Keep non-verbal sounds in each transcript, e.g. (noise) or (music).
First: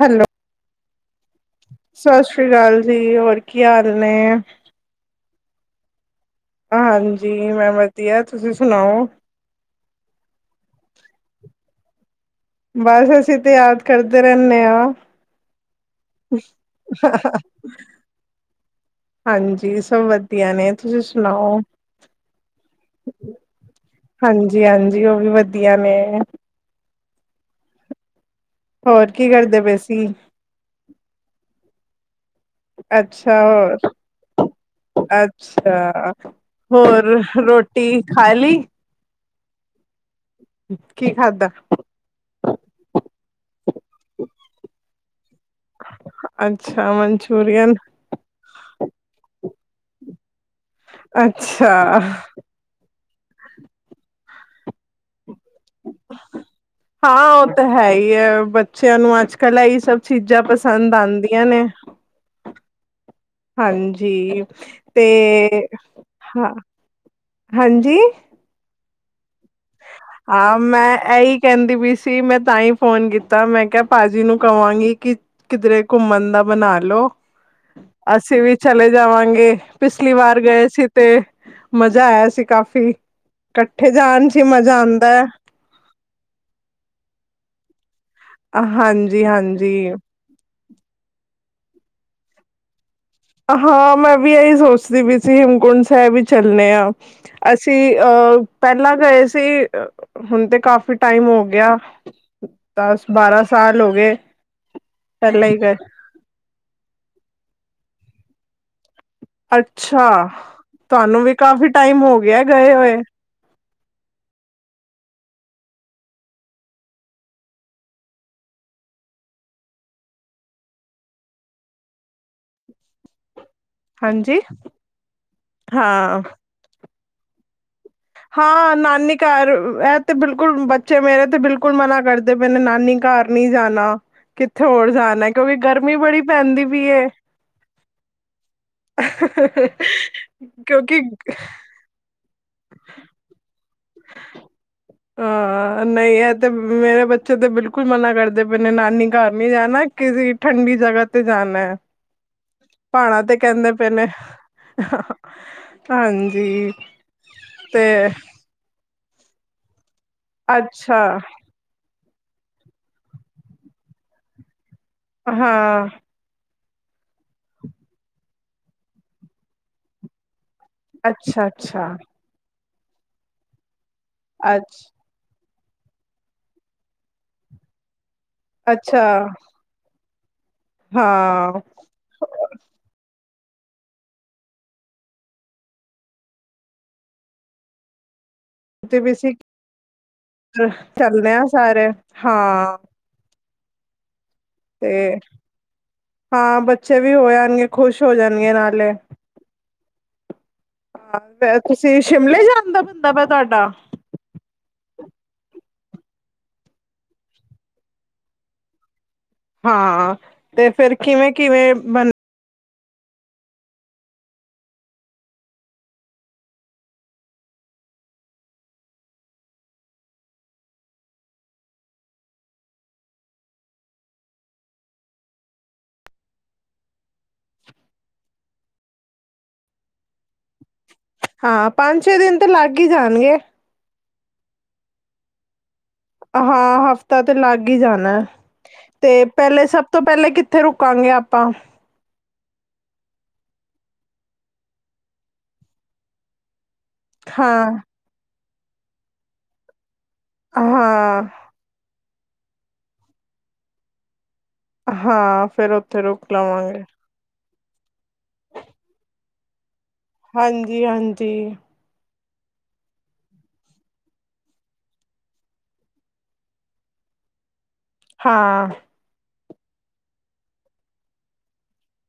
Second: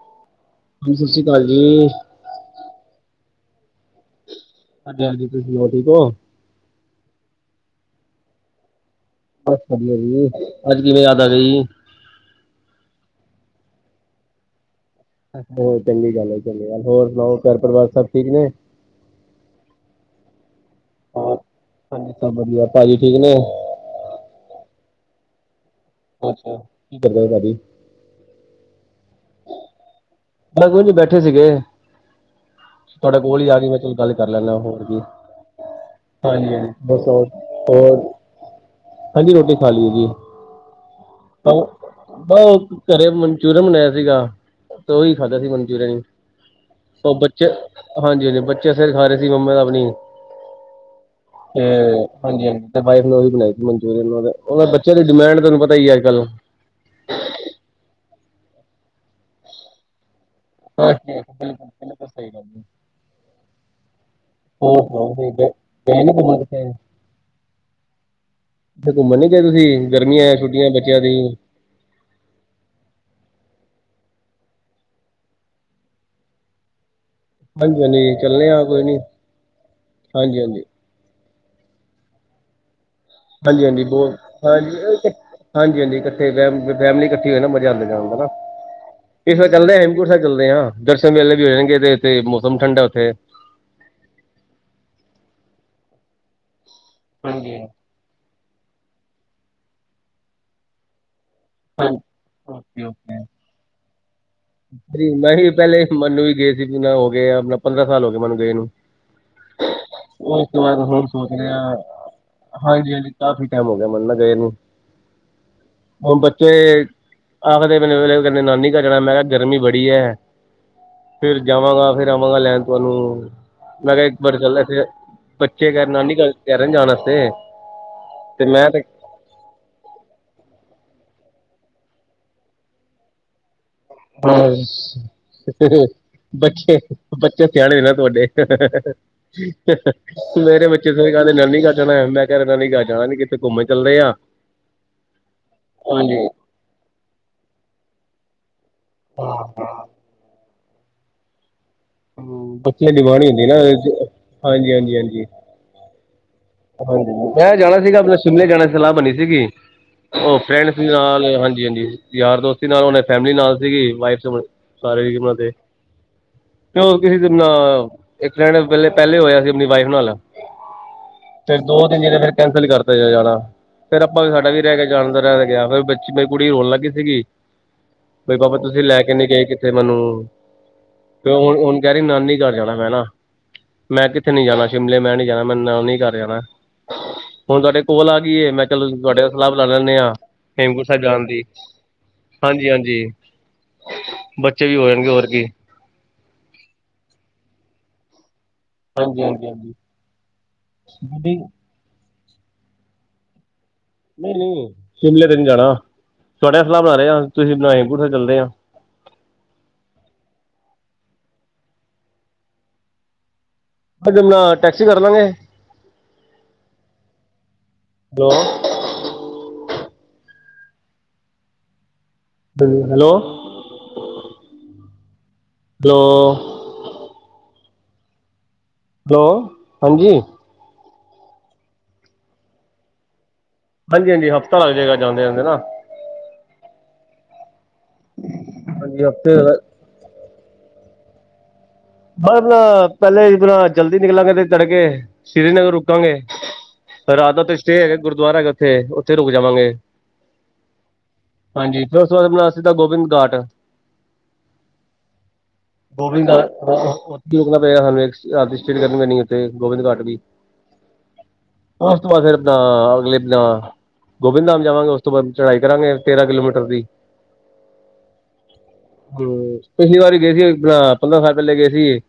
Hello. ਹਾਂਜੀ, ਸ਼ਾਸਰੀ ਕਾਲ ਜੀ। ਸਤਿ ਸ੍ਰੀ ਅਕਾਲ, ਜੀ ਹੋਰ ਕੀ ਹਾਲ ਨੇ। ਹਾਂਜੀ - ਹਾਂਜੀ ਤੁਸੀ ਸੁਣਾਓ ਠੀਕ ਓ? ਹਾਂਜੀ, ਮੈ ਵਧੀਆ, ਤੁਸੀਂ ਸੁਣਾਓ। ਬਸ ਵਧੀਆ ਜੀ, ਅੱਜ ਕਿਵੇਂ ਯਾਦ ਆ ਗਈ ਜੀ। ਬਸ ਅਸੀ ਤੇ ਯਾਦ ਕਰਦੇ ਰਹਿਨੇ ਆ। ਹੋਰ ਚੰਗੀ ਗੱਲ ਹੈ, ਚੰਗੀ ਗੱਲ, ਹੋਰ ਸੁਣਾਓ ਘਰ ਪਰਿਵਾਰ ਸਭ ਠੀਕ ਨੇ ਹਾਂਜੀ, ਸਭ ਵਧੀਆ ਨੇ, ਤੁਸੀਂ ਹਾਂ ਸੁਣਾਓ। ਹਾਂਜੀ ਸਭ ਵਧੀਆ ਭਾਜੀ ਠੀਕ ਨੇ ਹਾਂਜੀ -ਹਾਂਜੀ, ਉਹ ਵੀ ਵਧੀਆ ਨੇ। ਹੋ-ਹੋ ਕੀ ਕਰਦੇ ਹੋ ਭਾਜੀ ਹੋਰ ਕੀ ਕਰਦੇ ਪਏ ਸੀ? ਅ' ਕੁ ਬੈਠੇ ਸੀਗੇ ਤੁਹਾਡੇ ਅੱਛਾ ਕੋਲ ਹੀ ਆ ਗਈ ਮੈਂ ਚਲ ਗੱਲ ਕਰ ਹੋਰ- ਲੈਂਦਾ ਹੋਰ ਕੀ ਅੱਛਾ ਹਾਂਜੀ ਹਾਂਜੀ ਬਸ ਹੋਰ। ਰੋਟੀ ਹੋਰ ਖਾ ਲਈ। ਹਾਂਜੀ, ਰੋਟੀ ਖਾ ਲਈ ਜੀ ਕੀ ਖਾਧਾ? ਬਸ, ਘਰੇ ਮਨਚੂਰੀਅਨ ਬਣਾਇਆ ਸੀਗਾ ਉਹੀ ਖਾਧਾ ਸੀ ਮਨਚੂਰੀਅਨ ਅੱਛਾ ਮਨਚੂਰੀਅਨ ਹਾਂਜੀ-ਹਾਂਜੀ ਬੱਚੇ ਸਿਰ ਖਾ ਰਹੇ ਸੀ ਮੰਮਾ ਦਾ ਆਪਣੀ, ਤੇ ਅੱਛਾ ਹਾਂਜੀ- ਹਾਂਜੀ ਵਾਈਫ ਨੇ ਬਣਾਏ ਸੀ ਮਨਚੂਰੀਅਨ ਬੱਚਿਆ ਦੀ ਡਿਮਾਂਡ ਤੁਹਾਨੂੰ ਪਤਾ ਈ ਐ, ਅਜ - ਕੱਲ। ਹਾਂ ਉਹ ਤਾਂ ਹੈ ਹੀ ਹੈ, ਬੱਚਿਆਂ ਨੂੰ ਅੱਜ- ਕੱਲ ਇਹੀ ਸਭ ਚੀਜ਼ਾਂ ਪਸੰਦ ਆਉਂਦੀਆਂ ਨੇ ਤਾਂ ਸਹੀ ਗੱਲ ਹੈ। ਹਾਂਜੀ, ਹੋਰ ਸੁਣਾਓ ਤੁਸੀਂ ਗਏ ਤੇ' ਗਏ ਨੀ ਘੁੰਮਣ ਹਾਂ ਕਿਤੇ ਹਾਂਜੀ ਕਿਤੇ ਘੁੰਮਣ ਨੀ ਗਏ ਤੁਸੀਂ, ਗਰਮੀਆਂ ਆ, ਹਾਂ ਛੁੱਟੀਆਂ ਮੈਂ ਬੱਚਿਆਂ ਦੀ ਇਹੀ ਕਹਿੰਦੀ ਵੀ ਸੀ, ਮੈਂ ਤਾਂ ਹੀ ਫੋਨ ਕੀਤਾ, ਮੈਂ ਕਿਹਾ ਭਾਜੀ ਨੂੰ ਕਹਾਂਗੀ ਕਿ ਕਿਧਰੇ ਘੁੰਮਣ ਦਾ ਮਨਾ ਲਓ। ਹਾਂਜੀ ਹਾਂਜੀ ਅਸੀਂ ਚੱਲਣੇ ਵੀ ਆ ਕੋਈ ਚਲੇ ਨੀ ਜਾਵਾਂਗੇ, ਪਿਛਲੀ ਵਾਰ ਹਾਂਜੀ ਹਾਂਜੀ ਗਏ ਸੀ ਤੇ' ਮਜ਼ਾ ਆਇਆ ਸੀ ਕਾਫ਼ੀ ਹਾਂਜੀ-ਹਾਂਜੀ ਇਕੱਠੇ ਬਹੁਤ, ਜਾਣ ਚ ਹੀ ਮਜ਼ਾ ਆਉਂਦਾ ਹੈ ਹਾਂਜੀ-ਹਾਂਜੀ-ਹਾਂਜੀ ਇਕੱਠੇ ਫੈਮਲੀ ਇਕੱਠੀ ਹਨਾ, ਮਜ਼ਾ ਆਉਂਦਾ ਜਾਣ ਹਨਾ, ਹਾਂਜੀ ਇਸ ਵਾਰ ਹਾਂਜੀ ਚੱਲਦੇ ਹੇਮਕਟ ਸਾਹਿਬ। ਚੱਲਦੇ ਹਾਂ, ਦਰਸ਼ਨ ਵੇਲੇ ਵੀ ਹੋ ਜਾਣਗੇ ਤੇ' ਇੱਥੇ ਮੌਸਮ ਠੰਡਾ ਉੱਥੇ ਹਾਂ ਮੈਂ ਵੀ ਇਹੀ ਸੋਚਦੀ ਵੀ ਅਸੀਂ, ਹੇਮਕੁੰਟ ਸਾਹਿਬ ਹੀ ਚੱਲੇ ਹਾਂ, ਹਾਂਜੀ ਅਸੀਂ। ਅ ਪਹਿਲਾ ਗਏ ਸੀ, ਹੁਣ ਤੇ ਕਾਫੀ ਟਾਈਮ ਹੋ ਗਿਆ। ਗਿਆ, ਦਸ -ਬਾਰਾਂ ਸਾਲ ਹੋ ਗਏ। ਹਾਂਜੀ, ਮੈਂ ਪਹਿਲਾਂ ਹੀ ਗਏ ਪਹਿਲੇ ਮੈਨੂੰ ਵੀ ਗਏ ਸੀ ਵੀ ਮੈਂ ਹੋ ਗਏ ਆਪਣਾ ਪੰਦਰਾਂ ਸਾਲ ਹੋ ਗਏ ਮੈਨੂੰ ਗਏ ਨੂੰ ਅੱਛਾ ਉਹ ਇਸ ਵਾਰ ਹੋਰ ਤੁਹਾਨੂੰ ਸੋਚ ਵੀ ਰਹੇ ਕਾਫੀ ਹਾਂ, ਟਾਈਮ ਹੋ ਗਿਆ ਗਏ ਹਾਂਜੀ ਹੋਏ -ਹਾਂਜੀ। ਕਾਫ਼ੀ ਟਾਈਮ ਹੋ ਗਿਆ ਮੰਨਨਾ ਗਏ ਨੂੰ, ਹੁਣ ਤੇ' ਆਖਦੇ ਮੈਨੂੰ, ਪਹਿਲਾ ਨਾਨੀ ਘਰ ਜਾਣਾ, ਮੈਂ ਕਿਹਾ ਗਰਮੀ ਬੜੀ ਹੈ ਫੇਰ ਜਾਵਾਂਗਾ, ਫੇਰ ਆਵਾਂਗਾ ਲੈਣ ਤੁਹਾਨੂੰ ਮੈਂ ਕਿਹਾ, ਇੱਕ ਵਾਰ ਹਾਂਜੀ ਗੱਲ, ਬੱਚੇ ਕਰ ਨਾਨੀ ਹਾਂ ਘਰ ਜਾਣ ਵਾਸਤੇ ਤੇ ਮੈਂ ਹਾ ਤੇ ਨਾਨੀ- ਘਰ ਇਹ ਤੇ ਬਿਲਕੁਲ ਬੱਚੇ ਮੇਰੇ ਤੇ ਬਿਲਕੁਲ ਮਨਾ ਕਰਦੇ ਪਏ ਨੇ ਨਾਨੀ ਘਰ ਨਹੀ ਜਾਣਾ। ਕਿੱਥੇ ਹੋਰ ਜਾਣਾ ਕਿਉਂਕਿ ਗਰਮੀ ਬੜੀ ਪੈਂਦੀ ਪਈ ਏ ਬੱਚੇ-ਬੱਚੇ ਸਿਆਣੇ ਦੇ ਨਾ ਤੁਹਾਡੇ ਮੇਰੇ ਬੱਚੇ ਕਿਉਂਕਿ ਸਹੀ ਕਹਿੰਦੇ ਨੇ ਨਾਨੀ ਘਰ। ਜਾਣਾ, ਮੈਂ ਕਿਹਾ ਨਾਨੀ ਘਰ ਜਾਣਾ ਨੀ ਕਿਤੇੇ ਘੁੰਮਣ। ਚੱਲਦੇ ਆ ਹਾਂ ਹਾਂਜੀ ਨਹੀਂ ਤੇ ਮੇਰੇ ਬੱਚੇ ਤੇ ਬਿਲਕੁਲ ਮਨਾ ਕਰਦੇ ਪਏ ਨੇ, ਨਾਨੀ ਘਰ ਨੀ ਜਾਣਾ। ਕਿਸੀ ਠੰਡੀ ਜਗ੍ਹਾ ਤੇ ਜਾਣਾ ਹੈ। ਬੱਚੇ। ਦੀ ਪਹਾੜਾਂ ਬਾਣੀ ਤੇ ਹੁੰਦੀ ਨਾ, ਕਹਿੰਦੇ ਪਏ ਹਾਂਜੀ ਨੇ -ਹਾਂਜੀ -ਹਾਂਜੀ। ਹਾਂਜੀ ਹਾਂਜੀ, ਮੈਂ ਜਾਣਾ ਤੇ ਸੀਗਾ ਆਪਣੇ ਸ਼ਿਮਲੇ ਜਾਣੇ ਦੀ ਸਲਾਹ ਬਣੀ ਸੀਗੀ, ਉਹ ਫਰੈਂਡਸ ਦੇ ਅੱਛਾ ਨਾਲ ਹਾਂਜੀ ਹਾਂਜੀ -ਹਾਂਜੀ, ਯਾਰ ਦੋਸਤੀ ਨਾਲ, ਫੈਮਿਲੀ ਨਾਲ ਸੀਗੀ ਵਾਈਫ ਸਾਰੇ ਉਹਨਾਂ ਦੇ ਹਾਂ, ਅਤੇ ਕਿਸੇ ਨਾਲ, ਇੱਕ ਫਰੈਂਡ ਵੇਲੇ ਪਹਿਲੇ ਹੋਇਆ ਸੀ ਆਪਣੀ ਵਾਈਫ ਨਾਲ ਤੇ' ਅੱਛਾ-ਅੱਛਾ, ਦੋ ਤਿੰਨ ਜੇ ਫਿਰ ਕੈਂਸਲ ਕਰਤਾ ਜਾ ਜਾਣਾ, ਫੇਰ ਆਪਾਂ ਵੀ ਸਾਡਾ ਵੀ ਅੱਛ ਰਹਿ ਕੇ ਜਾਣ ਦਾ ਰਹਿ ਗਿਆ ਫਿਰ ਮੇਰੀ ਕੁੜੀ ਰੋਣ ਲੱਗ ਗਈ ਸੀ, ਬਈ ਪਾਪਾ ਤੁਸੀਂ ਲੈ ਅੱਛਾ, ਕੇ ਨੀ ਗਏ, ਕਿਤੇ ਮੈਨੂੰ ਹਾਂ (unintelligible) ਨਾਨੀ ਘਰ ਜਾਣਾ ਮੈਂ ਨਾ ਮੈਂ ਕਿੱਥੇ ਨੀ ਜਾਣਾ ਸ਼ਿਮਲੇ ਮੈਂ ਨੀ ਜਾਣਾ ਮੈਂ ਨਾਨੀ ਘਰ ਜਾਣਾ, ਹੁਣ ਤੁਹਾਡੇ ਕੋਲ ਆ ਗਈ ਮੈਂ ਕਲ ਤੇ ਵੀ ਤੁਹਾਡੇ ਨਾਲ ਅਸੀਂ ਸਲਾਹ ਬਣਾ ਲੈਂਦੇ ਹਾਂ ਹੇਮਕੁੰਟ ਸਾਹਿਬ ਜਾਣ ਚੱਲਣੇ ਦੀ, ਆ ਸਾਰੇ ਹਾਂਜੀ- ਹਾਂ ਹਾਂਜੀ ਬੱਚੇ ਵੀ ਹੋ ਜਾਣਗੇ ਤੇ' ਹੋਰ ਕੀ ਹਾਂ ਬੱਚੇ ਵੀ ਹੋ ਜਾਣਗੇ ਖੁਸ਼ ਹੋ ਜਾਣਗੇ ਨਾਲੇ ਹਾਂਜੀ - ਹਾਂਜੀ। ਨਹੀਂ ਤੁਸੀਂ ਸ਼ਿਮਲੇ ਜਾਣ ਦਾ ਬੰਦਾ ਵੈ ਤੁਹਾਡਾ ਨਹੀਂ-ਨਹੀਂ ਸ਼ਿਮਲੇ ਤੇ ਨੀ ਜਾਣਾ ਤਾਡੇ ਸਲਾਹ ਬਣਾ ਰਹੇ ਤੁਸੀਂ ਹੇਮਕੁੰਟ ਸਾਬ ਚੱਲਦੇ ਆ ਹਾਂ, ਤੇ ਫੇਰ ਕਿਵੇ - ਕਿਵੇ ਬ- ਜ ਨਾਲ ਟੈਕਸੀ ਕਰ ਦਾਂਗੇ ਹੈਲੋ। ਹੈਲੋ (unintelligible) ਹੈਲੋ, ਹਾਂਜੀ। ਹਾਂ ਪੰਜ, ਛੇ ਦਿਨ ਤੇ ਲੱਗ ਹੀ ਜਾਣਗੇ ਹਾਂਜੀ -ਹਾਂਜੀ, ਹਫ਼ਤਾ ਲੱਗ ਜੇ ਗਾ ਜਾਂਦੇ- ਜਾਂਦੇ ਨਾ। ਹਾ ਹਫ਼ਤਾ ਤੇ ਲੱਗ ਹੀ ਜਾਣਾ ਏ, ਹਾਂਜੀ ਤੇ ਹਫ਼ਤੇ ਪਹਿਲੇ ਸਭ- ਤੋ ਪਹਿਲੇ ਕਿੱਥੇ ਰੁਕਾਗੇ ਆਪਾ? ਮ ਬ ਪਹਿਲੇ ਆਪਣਾ ਜਲਦੀ ਨਿਕਲਾਂਗੇ ਤੇ ਤੜਕੇ ਕੇ ਸ੍ਰੀਨਗਰ ਰੁਕਾਂਗੇ ਰਾਤ ਦਾ ਤੇ ਹਾਂ ਸਟੇ ਹੈਗਾ ਗੁਰਦੁਆਰਾ ਹੈਗਾ ਉੱਥੇ- ਉੱਥੇ ਰੁਕ ਜਾਵਾਂਗੇ। ਹਾਂ ਹਾਂਜੀ ਫੇਰ ਉਸ ਤੋ ਬਾਅਦ, ਆਪਣਾ ਸਿੱਧਾ ਗੋਬਿੰਦ ਘਾਟ। ਹਾਂ ਫੇਰ ਉੱਥੇ ਗੋਬਿੰਦ ਰੁਕ ਘਾਟ ਲਵਾਂਗੇ। ਉੱਥੇ ਰੁਕਣਾ ਪਏਗਾ ਸਾਨੂੰ ਇੱਕ ਰਾਤ ਦੀ ਸਟੇ ਕਰਨੀ ਪੈੈਂਣੀ, ਉੱਥੇ ਗੋਬਿੰਦ ਘਾਟ ਦੀ। ਹਾਂਜੀ-ਹਾਂਜੀ ਉਸ ਤੋਂ ਬਾਅਦ ਫਿਰਦ ਅਗਲੇ ਦਿਨਾਂ। ਗੋਬਿੰਦ ਧਾਮ ਜਾਵਾਗੇ ਉਸ ਤੋ ਬਾਅਦ, ਚੜਾਈ ਕਰਾਗੇ ਤੇਰਾਂ ਕਿਲੋਮੀਟਰ ਦੀ। ਹਾਂ। ਹੈਲੋ, ਪਿਛਲੀ ਵਾਰੀ ਗਏ ਸੀ ਆਪਣਾ ਪੰਦਰਾਂ ਸਾਲ। ਪੱਲੇ ਗਏ ਸੀ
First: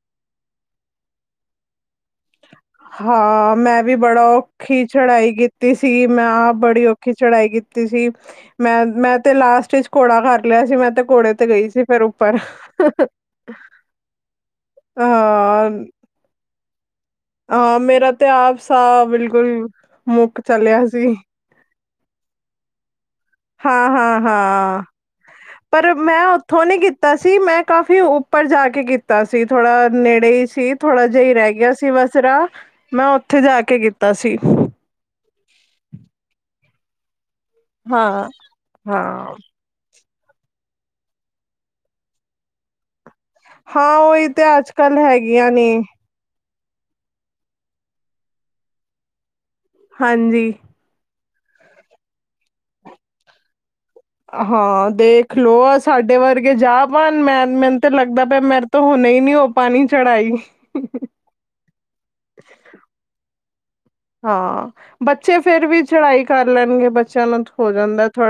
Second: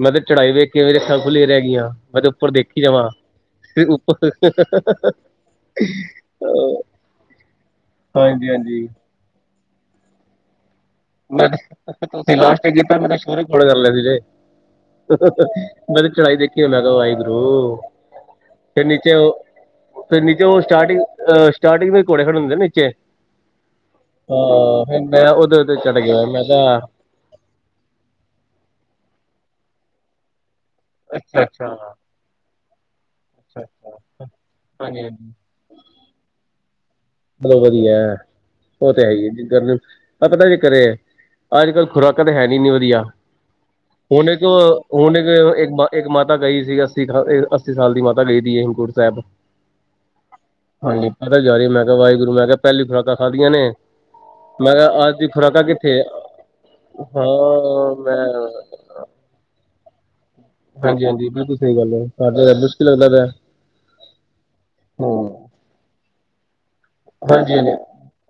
ਮੈਂ ਤੇ' ਚੜ੍ਹਾਈ ਵੇਖ ਕੇ ਅਖਾਂ ਖੁੱਲੀਆਂ ਰਹਿ ਗਈਆ ਮੈਂ ਤੇ ਉੱਪਰ ਦੇਖ ਹਾ ਮੈ ਵੀ ਬੜਾ ਉਹ- ਔਖੀ ਚੜਾਈ ਕੀਤੀ ਸੀ। ਮੈਂ ਆਪ ਬੜੀ ਔਖੀ ਚੜਾਈ ਕੀਤੀ ਸੀ। ਹਾਂਜੀ ਮੈਂ ਹਾਂਜੀ ਮੈਂ ਤੇ ਲਾਸਟ ਵਿਚ ਘੋੜਾ ਕਰ ਲਿਆ ਸੀ ਮੈਂ ਤੇ ਘੋੜੇ ਤੇ ਮੈਂ ਗਈ ਸੀ ਫੇਰ ਤੁਸੀਂ ਉੱਪਰ ਲਾਸਟ ਕੀਤਾ ਮੈਂ ਸ਼ੋਹ ਖੋੜ ਕਰ ਲਿਆ ਸੀ ਜ ਹਾਂ ਮੇਰੀ ਚੜਾਈ ਦੇਖੀ। ਉਹ ਹਾਂ ਮੇਰਾ ਤੇ ਆਪ ਫਿਰ ਸਾਹ ਨੀਚੇ ਉਹ ਬਿਲਕੁਲ ਫਿਰ ਮੁੱਕ ਨੀਚੇ ਉਹ ਚਲਿਆ ਸਟਾਰਟਿੰਗ ਸੀ ਅ। ਸਟਾਰਟਿੰਗ ਦੇ ਕੌੜੇ ਖੜੇ ਹੁੰਦੇ ਨੇ ਨੀਚੇ, ਹਾਂ ਹਾਂ ਹਾਂ ਹਾ ਫੇ ਮੇਰਾ ਉਦੇ- ਚੜ ਪਰ ਗਿਆ ਮੈਂ ਉੱਥੋਂ ਨੀ ਕਿਹਾ। ਕੀਤਾ ਸੀ ਮੈਂ ਕਾਫ਼ੀ ਉੱਪਰ ਜਾ ਕੇ ਕੀਤਾ ਸੀ ਥੋੜਾ ਨੇੜੇ ਹੀ ਸੀ ਥੋੜ੍ਹਾ ਜਿ ਆ ਹੀ ਅੱਛਾ ਰਹਿ ਅੱਛਾ ਗਿਆ ਅੱਛਾ ਸੀ ਰਾ ਮੈਂ ਉੱਥੇ ਜਾ ਕੇ ਅੱਛਾ ਕੀਤਾ ਸੀ। ਹਾਂਜੀ - ਹਾਂਜੀ। ਮਤਲਬ ਵਧੀਆ ਹਾਂ ਉਹ ਤੇ ਹੈ ਹਾਂ ਹੀ ਹੈ ਜਿੰਰ। ਪਤਾ ਜੇ ਕਰੇ ਅੱਜ ਕੱਲ੍ਹ ਖੁਰਾਕਾਂ ਤਾਂ ਹੈ ਨੀ ਇੰਨੀ ਵਧੀਆ ਹਾਂ ਉਹੀ ਹੋਣੇ ਤੇ ਤੋਂ ਅੱਜ ਕੱਲ ਹੋਣੇ ਹੈਗੀਆਂ ਨੇ ਇਕ ਮਾਤਾ ਮਾਤਾ ਗਈ ਸੀ ਅੱਸੀ- ਅੱਸੀ ਸਾਲ ਦੀ ਮਾਤਾ ਗਈ ਸੀ ਹੇਮਕੁੰਟ ਸਾਬ। ਹਾਂਜੀ ਹਾਂਜੀ ਪਤਾ ਜਾਹੀ ਮੈ ਕਿਹਾ ਵਾਹਿਗੁਰੂ ਮੈ ਕਿਹਾ ਪਹਿਲੀ ਖੁਰਾਕਾਂ ਖਾਦੀਆਂ ਨੇ ਮੈਂ ਹਾਂ ਕਿਹਾ ਅੱਜ ਦੀ ਦੇਖਲਓ ਖੁਰਾਕਾਂ ਆ ਕਿੱਥੇ ਸਾਡੇ ਵਰਗੇ ਜਾ ਪਾਣ ਹਾਂ ਮੈਂ ਮੈਨੂੰ ਤੇ ਮੈਂ ਲੱਗਦਾ ਪਿਆ ਮੇ ਤਾਂ ਹੁਣ ਨੀ, ਉਹ ਪਾਣੀ ਚੜ੍ਹਾਈ ਹਾਂਜੀ- ਹਾਂਜੀ ਬਿਲਕੁਲ ਸਹੀ ਗੱਲ ਹੈ। ਮੁਸ਼ਕਿਲ ਲੱਗਦਾ ਪੇਆ। ਹਾਂ ਬੱਚੇ ਫੇਰ ਵੀ ਚੜਾਈ ਕਰ ਲੈਣਗੇ ਬ ਹਾਂਜੀ- ਹਾਂਜੀ-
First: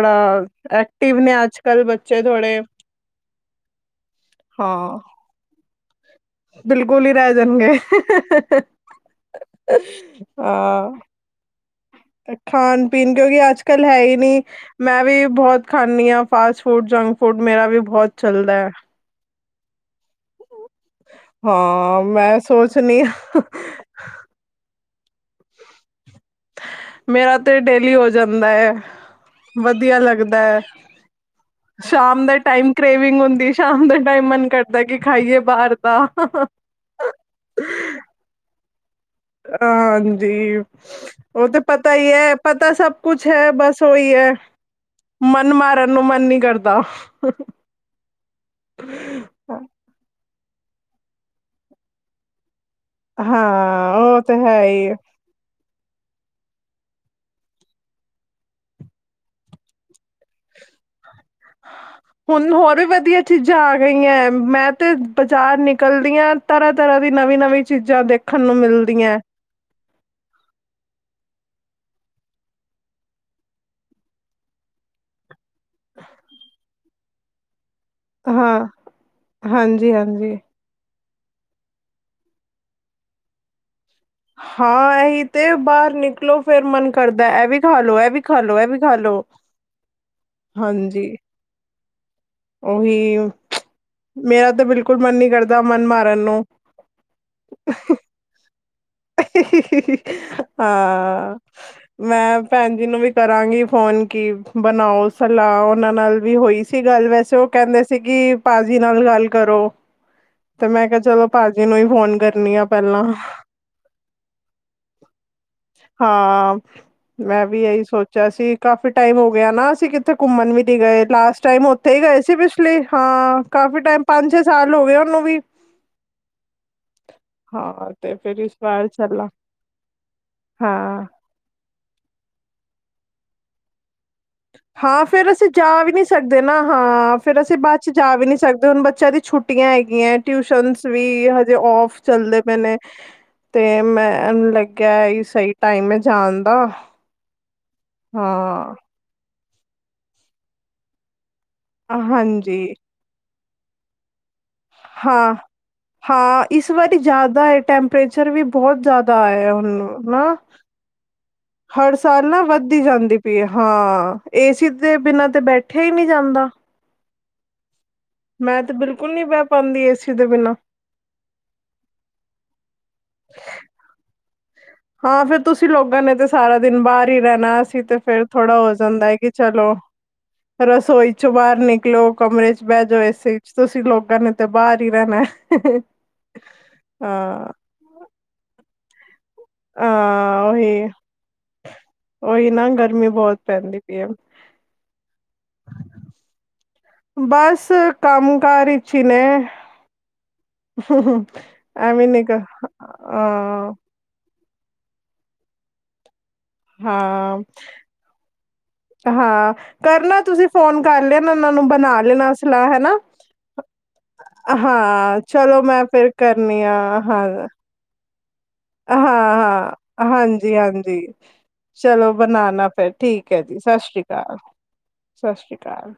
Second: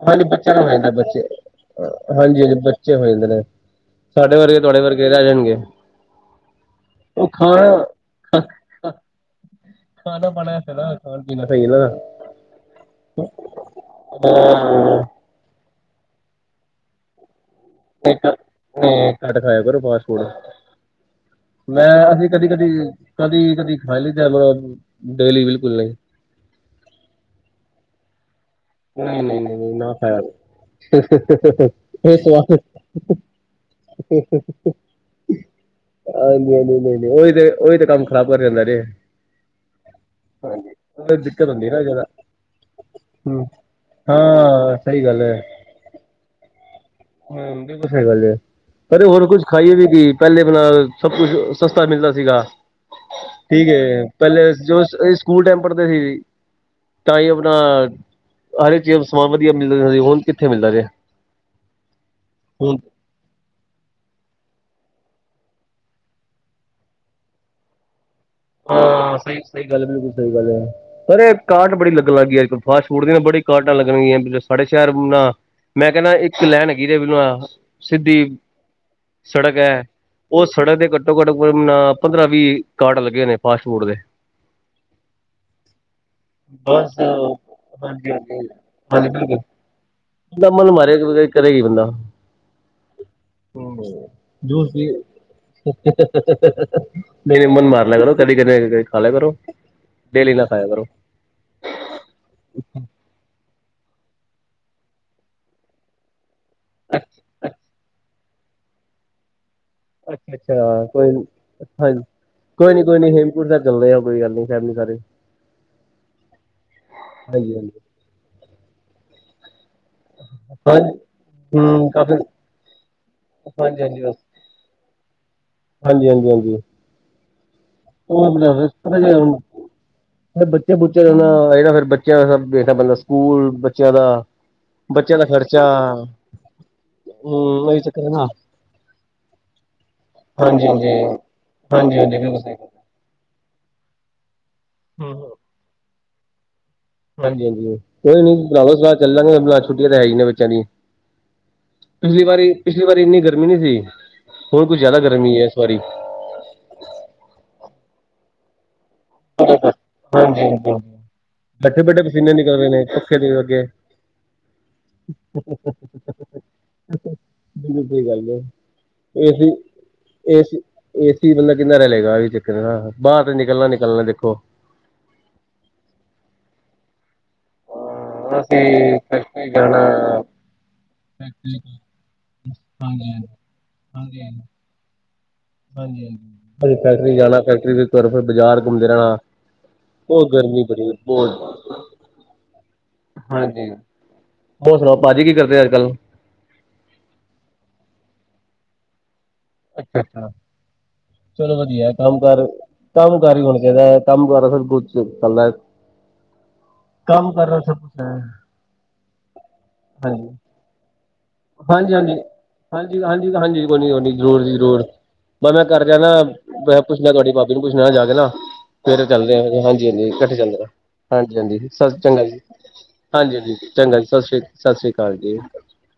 ਹਾਂਜੀ ਬੱਚੇ ਨੂੰ ਹੋ ਜਾਦਾ ਐਕਟਿਵ ਬੱਚੇ ਨੇ ਅੱਜ ਕੱਲ੍ਹ ਬੱਚੇ ਹਾਂਜੀ- ਥੋੜੇ ਹਾਂਜੀ ਬੱਚੇ ਹੋ ਜਾਦੇ ਨੇ ਸਾਡੇ ਵਰਗੇ ਤੁਹਾਡੇ ਹਾਂ ਵਰਗੇ ਰਹਿ ਜਾਣਗੇ ਬਿਲਕੁਲ ਹੀ ਉਹ ਰਹਿ ਜਾਣਗੇ। ਖਾਣਾ ਖਾਣਾ ਬਣਾ ਨਾ ਹਾਂ ਖਾਣ ਪੀਣਾ ਸਹੀ ਨਾ ਖਾਣ ਪੀਣ ਕਿਉਂਕਿ ਅੱਜ ਕੱਲ੍ਹ ਹੈ ਹੀ ਨਹੀਂ ਮੈਂ ਵੀ ਬਹੁਤ ਖਾਂਦੀ ਹਾਂ ਫਾਸਟ ਫੂਡ, ਜੰਕ ਫੂਡ ਮੇਰਾ ਵੀ ਬਹੁਤ ਇਕ ਨ ਚੱਲਦਾ ਹੈ ਘੱਟ ਖਾਇਆ ਕਰੋ ਫਾਸਟ ਫੂਡ ਮੈਂ ਹਾਂ ਅਸੀ ਕਦੀ- ਕਦੀ- ਸੋਚਣੀ ਆ ਕਦੀ- ਕਦੀ- ਹ ਤੇ ਡੇਲੀ ਬਿਲਕੁਲ ਨਹੀਂ ਈ ਮੇਰਾ ਤੇ ਡੇਲੀ ਹੋ ਜਾਂਦਾ ਹੈ ਨਹੀਂ ਨਹੀਂ ਨਹੀਂ ਨਹੀਂ ਨਾ ਵਧੀਆ ਖਾਇਆ ਲੱਗਦਾ ਹੈ ਸ਼ਾਮ ਇਸ ਦੇ ਵਾਸਤੇ ਟਾਈਮ ਕਰੇਵਿੰਗ ਹੁੰਦੀ। ਸ਼ਾਮ ਦੇ ਟਾਈਮ ਮਨ ਕਰਦਾ ਕਿ ਖਾਈਏ ਬਾਹਰ ਦਾ। ਹਾਂਜੀ ਹਾਂਜੀ ਨਹੀਂ ਉਹੀ ਤੇ ਉਹੀ ਤੇ ਕੰਮ ਖ਼ਰਾਬ ਕਰਿਆ ਜਾ ਰਿਹਾ। ਹਾਂਜੀ, ਦਿੱਕਤ ਉਹ ਤੇ ਹੁੰਦੀ ਨਾ ਪਤਾ ਜਿਆਦਾ ਈ ਏ। ਪਤਾ ਸਭ ਕੁੱਛ ਹੈ, ਬਸ ਉਹੀ ਹੈ, ਹਾਂ ਸਹੀ ਗੱਲ ਮਨ ਮਾਰਨ ਨੂੰ ਮਨ ਨੀ ਕਰਦਾ ਹ ਵੀ ਕੁ ਸਾਈ ਗੱਲ ਪਰ ਹੋਰ ਕੁਛ ਖਾਈਏ ਵੀ ਕੀ ਪਹਿਲੇ ਬਨਾਂ ਸਭ ਕੁਛ ਸਸਤਾ ਮਿਲਦਾ ਸੀਗਾ। ਹਾਂ ਠੀਕ ਐ ਉਹ ਤੇ ਪੈਲੇ ਹੈ ਜੋ ਅ ਹੀ ਅਸੀਂ ਸਕੂਲ ਟੈਮ ਪੜਦੇ ਸੀ। ਤਾਂ ਹੀ ਆਪਣਾ ਹਰੇ ਚੀਜ਼ ਸਮਾਨ ਵਧੀਆ ਮਿਲਦਾ ਰਿ ਹੁਣ ਕਿੱਥੇ ਮਿਲਦਾ ਰਿਹਾ। ਹੁਣ ਹੋਰ ਵੀ ਵਧੀਆ। ਚੀਜ਼ਾਂ ਆ ਗਈਆਂ। ਮੈਂ ਤੇ ਬਜ਼ਾਰ ਨਿਕਲਦੀ ਆਂ ਤਰਾਂ-ਤਰਾਂ ਦੀ ਨਵੀਂ-ਨਵੀਂ ਚੀਜ਼ਾਂ ਦੇਖ ਹਾਂ, ਸਹੀ ਸਹੀ ਗੱਲ ਬਿਲਕੁਲ ਸਹੀ ਗੱਲ ਹੈ। ਅਰੇ ਕਾਰਟ ਬੜੀ ਲੱਗਣ ਲੱਗਈ ਅੱਜ ਕੱਲ ਫਾਟ ਫੂਡ ਦੀਆਂ ਬੜੀਆਂ ਕਾਰਾਟਾਂ ਲੱਗਣਗੀਆਂ ਜ ਸਾਡੇ ਸ਼ਹਿਰ ਨਾਲ ਮੈਂ ਕੈਣਾ ਇੱਕ ਲੈਨ ਗਿਰੇ ਬਿਨਾਂ, ਸਿੱਦੀ ਹਾਂ ਸੜਕ ਐ, ਹਾਂਜੀ ਹਾਂਜੀ ਓ ਸੜਕ ਦੇ ਘੱਟੋ- ਘੱਟ ਪੰਦਰਾਂ- ਵੀਹ ਕਾਰਟ ਲੱਗੇ ਹੋ ਨੇ ਫਾਸਟ ਫੂਡ ਦੇ ਹਾਂ ਇਹੀ ਤੇ ਬਾਹਰ ਨਿਕਲੋ ਫੇਰ ਮਨ ਬਸ ਕਰਦਾ ਇਹ ਵੀ ਖਾ ਲੋੋ ਇਹ ਵੀ ਖਾ ਲੋੋ ਇਹ ਵੀ ਖ ਲੋ ਦਾਮਨ (unintelligible) ਹਾਂਜੀ ਮਾਰਿਆ ਕਰੇਗੀ ਬੰਦਾ ਉਹੀ ਮੇਰਾ ਤਾਂ ਬਿਲਕੁਲ ਮਨ ਨੀ ਕਰਦਾ ਮਨ ਮਾਰਨ ਨੂੰ ਨਹੀਂ ਨਹੀਂ ਮਨ ਮਾਰ ਲਿਆ ਕਰੋ ਕਦੇ ਕਦੇ ਖਾ ਲਿਆ ਕਰੋ ਡੇਲੀ ਨਾ ਖਾਇਆ ਕਰੋ ਹਾਂ ਮੈਂ ਭੈਣ ਜੀ ਨੂੰ ਵੀ ਕਰਾਂਗੀ ਫੋਨ ਕੀ ਬਣਾਓ ਸਲਾਹ ਉਨਾਂ ਨਾਲ ਵੀ ਹੋਈ ਸੀ ਗੱਲ ਵੈਸੇ। ਉਹ ਕੈਂਦੇ ਸੀ ਕਿ ਭਾਜੀ ਨਾਲ ਗੱਲ ਕਰੋ। ਅੱਛਾ ਤੇ ਅੱਛਾ ਮੈਂ ਕਿਹਾ ਕੋਈ ਚਲੋ ਭਾਜੀ ਨੂੰ ਹੀ ਹਾਂਜੀ ਫੋਨ ਕਰਨੀ ਆ ਕੋਈ ਨੀ ਕੋਈ ਪਹਿਲਾਂ ਨੀ ਹੇਮਕੁੰਟ ਸਾਹਿਬ ਚੱਲਦੇ ਆ ਕੋਈ ਗੱਲ ਨੀ ਫੈਮਲੀ ਸਾਰੇ ਹਾਂ, ਮੈਂ ਹਾਂਜੀ ਵੀ ਹਾਂਜੀ ਇਹੀ ਸੋਚ ਅਸੀ ਕਾਫੀ ਟਾਈਮ ਹੋ ਗਿਆ ਨਾ ਅਸੀ ਕਿਥੇ ਘੁੰਮਣ ਵੀ ਨ ਹਾਂਜੀ ਗਏ ਲਾਸਟ ਟਾਈਮ ਹਮ ਉਥੇ ਹੀ ਕਾਫੀ ਗਏ ਸੀ। ਪਿਛਲੀ, ਹਾਂ, ਕਾਫੀ ਹਾਂਜੀ ਟਾਈਮ ਹਾਂਜੀ ਬਸ ਪੰਜ- ਛੇ ਸਾਲ ਹੋ ਗਏ ਉਹਨੂੰ ਵੀ ਹਾਂਜੀ ਹਾਂ ਤੇ ਫਿਰ ਇਸ ਵਾਰ ਚੱਲਾ ਫ ਬੱਚੇ ਬੁੱਚੇ ਹਾਂ ਰਣਾਏ ਫਿਰ ਬੱਚਿਆਂ ਦਾ ਸਭ ਦੇਖਦਾ ਬੰਦਾ, ਸਕੂਲ ਬੱਚਿਆਂ ਦਾ। ਹਾਂ ਬੱਚਿਆਂ ਦਾ ਫੇਰ ਅਸੀਂ ਖਰਚਾ ਜਾ ਵੀ ਨੀ ਸਕਦੇ ਨਾ, ਹਾਂ ਫੇਰ ਅਸੀਂ ਹਮ ਬਾਅਦ ਉਹੀ ਚ ਚੱਕਰ ਹੈ ਜਾ ਵੀ ਨਾ ਨੀ ਸਕਦੇ, ਹੁਣ ਬੱਚਿਆਂ ਦੀ ਛੁੱ ਛੁੱਟੀਆਂ ਹੈਗੀਆਂ, ਹਾਂਜੀ ਟਿਊਸ਼ਨ ਹਾਂਜੀ ਵੀ ਹਜੇ ਹਾਂਜੀ ਔਫ ਹਾਂਜੀ ਬਿਲਕੁਲ ਚੱਲਦੇ ਸਹੀ ਪਏ ਗੱਲ ਨੇ। ਤੇ ਮੈਂ ਨੂੰ ਲੱਗਿਆ ਇਹੀ ਸਹੀ ਟਾਈਮ ਐ ਜਾਣ ਦਾ। ਹਾਂਜੀ-ਹਾਂਜੀ, ਕੋਈ ਨੀ ਬਣਾ ਲੋ ਹਾਂ ਸਲਾਹ ਚੱਲਾਂਗੇ, ਬਲਾ ਛੁੱਟੀਆਂ ਤੇ ਹੈਗੀਆਂ ਨੇ ਬੱਚਿਆਂ ਦੀ। ਪਿਛਲੀ ਵਾਰੀ, ਹਾਂਜੀ ਪਿਛਲੀ ਵਾਰੀ ਇੰਨੀ ਗਰਮੀ ਨਹੀਂ ਸੀ, ਹੁਣ ਕੁਛ ਜ਼ਿਆਦਾ ਹਾਂ ਗਰਮੀ ਹੈ ਇਸ ਵਾਰੀ ਹਾਂ, ਇਸ ਵਾਰੀ ਜ਼ਾਦਾ ਈ ਟੈਂਪਰੇਚ ਰੇਚਰ ਵੀ ਬਹੁਤ ਜਿਆਦਾ ਏ ਹੁਣ ਹਨਾ। ਹਾਂਜੀ ਹਾਂਜੀ ਹਾਂਜੀ ਬੈਠੇ ਹਰ ਬੈਠੇ ਸਾਲ ਪਸੀਨੇ ਨਾ ਨਿਕਲ ਰਹੇ ਵੱਦਦੀ ਨੇ ਜਾਂਦੀ ਪੱਖੇ ਪਈ ਦੇ ਐ ਅੱਗੇ ਹਾਂ, ਏਸੀ ਦੇ ਬਿਨਾਂ ਤੇ ਬੈ ਉਠਿਆ ਈ ਨਈ ਜਾਂਦਾ। ਬਿਲਕੁਲ ਸਹੀ ਗੱਲ ਏ, ਮੈਂ ਤੇ ਬਿਲਕੁਲ ਨਹੀਂ ਬਹਿ ਪਾਉਂਦੀ ਏਸੀ ਦੇ ਬਿਨਾਂ ਏਸੀ-ਏਸੀ ਏਸੀ ਥੱਲੇ ਕਿੰਨਾ ਰਹਿ ਲਏਗਾ, ਇਹੀ ਚੱਕਰ ਨਾ, ਬਾਹਰ ਤੇ ਨਿਕਲਣਾ, ਨਿਕਲਣਾ ਦੇਖੋ ਹਾਂ ਫੇਰ, ਤੁਸੀਂ ਲੋਕਾਂ ਨੇ ਤੇ ਸਾਰਾ ਦਿਨ ਬਾਹਰ ਫਰੀ ਰਹਿਣਾ, ਅਸੀ ਤੇ ਫੇਰ ਥੋੜਾ ਹੋ ਜਾਂਦਾ ਐ ਕਿ ਚਲੋ ਜਾਣਾ ਰਸੋਈ ਚੋਂ ਬਾਹਰ ਨਿਕਲੋ, ਕਮਰੇ ਚ ਬਹਿ ਜੋ ਏਸੀ ਚ, ਤੁਸੀਂ ਲੋਗਾਂ ਨੇ ਤਾਂ ਬਾਹਰ ਹੀ ਰਹਿਣਾ ਏ। ਹਾਂਜੀ-ਹਾਂਜੀ, ਫੈਕਟਰੀ ਜਾਣਾ ਫੈਕਟਰੀ ਦੀ ਤਰਫੋਂ ਬਾਜ਼ਾਰ ਘੁੰਮਦੇ ਰਹਿਣਾ। ਬਹੁਤ ਹਾਂ ਗਰਮੀ ਬੜੀ ਉਹੀ ਏ ਬਹੁਤ। ਉਹੀ ਨਾ ਗਰਮੀ ਬਹੁਤ ਹਾਂਜੀ, ਪੈਂਦੀ ਪਈ ਹੈ ਹੋਰ ਸੁਣਾਓ ਭਾਜੀ ਕੀ ਕਰਦੇ ਅੱਜ-ਕੱਲ। ਬਸ ਕੰਮ ਕਾਰ ਈਚੀ ਨੇ। ਅੱਛਾ- ਅੱਛਾ, ਚਲੋ ਵਧੀਆ ਐਵੇਂ ਕੰਮ ਨੀ ਕਰ ਕਾਰ, ਕੰਮ ਕਾਰ ਹੀ ਹੋਣਾ ਅ ਚਾਹੀਦਾ ਕੰਮ-ਕਾਰ ਆ ਸਰ ਬੋਤ ਅੱਛਾ ਚੱਲਦਾ ਏ। ਕੰਮ ਹਾਂ ਕਰਨਾ ਸਬ ਕੁਛ ਐ, ਹਾਂ ਕਰਨਾ ਹਾਂਜੀ। ਤੁਸੀਂ ਫੋਨ ਕਰ ਲੈਣਾ ਉਹਨਾਂ ਨੂੰ ਬਣਾ ਲੈਣਾ ਸਲਾਹ ਹਨਾ ਹਾਂਜੀ-ਹਾਂਜੀ-ਹਾਂਜੀ-ਹਾਂਜੀ-ਹਾਂਜੀ, ਕੋਨੀ-ਕੋਨੀ ਜ਼ਰੂਰ ਜੀ ਜ਼ਰੂਰ। ਹਾਂ ਚਲੋ ਮਨਾ ਕਰ ਮੈਂ ਫਿਰ ਜਾਣਾ, ਕਰਨੀ ਆ ਮੈਂ ਪੁੱਛਣਾ, ਹਾਂ ਤੁਹਾਡੀ ਭਾਬੀ ਨੂੰ ਪੁੱਛ ਲ ਜਾ ਕੇ ਨਾ ਸਵੇਰੇ ਚੱਲ ਰਏ ਹਾਂ ਆਂ, ਹਾਂ ਹਾਂਜੀ-ਹਾਂਜੀ ਕੱਠੇ ਹਾਂਜੀ ਚੱਲਦੇ ਆਂ, ਹਾਂਜੀ ਹਾਂਜੀ-ਹਾਂਜੀ ਸ ਚਲੋ ਚੰਗਾ ਜੀ। ਬਣਾਣਾ ਫਿਰ ਠੀਕ ਹੈ ਹਾਂਜੀ-ਹਾਂਜੀ ਜੀ ਸਤਿ ਚੰਗਾ ਸ੍ਰੀ ਜੀ, ਸਸ ਅਕਾਲ ਰੀ ਸਸ ਰੀ ਕਾਲ ਸਤਿ ਜੀ। ਸ੍ਰੀ ਅਕਾਲ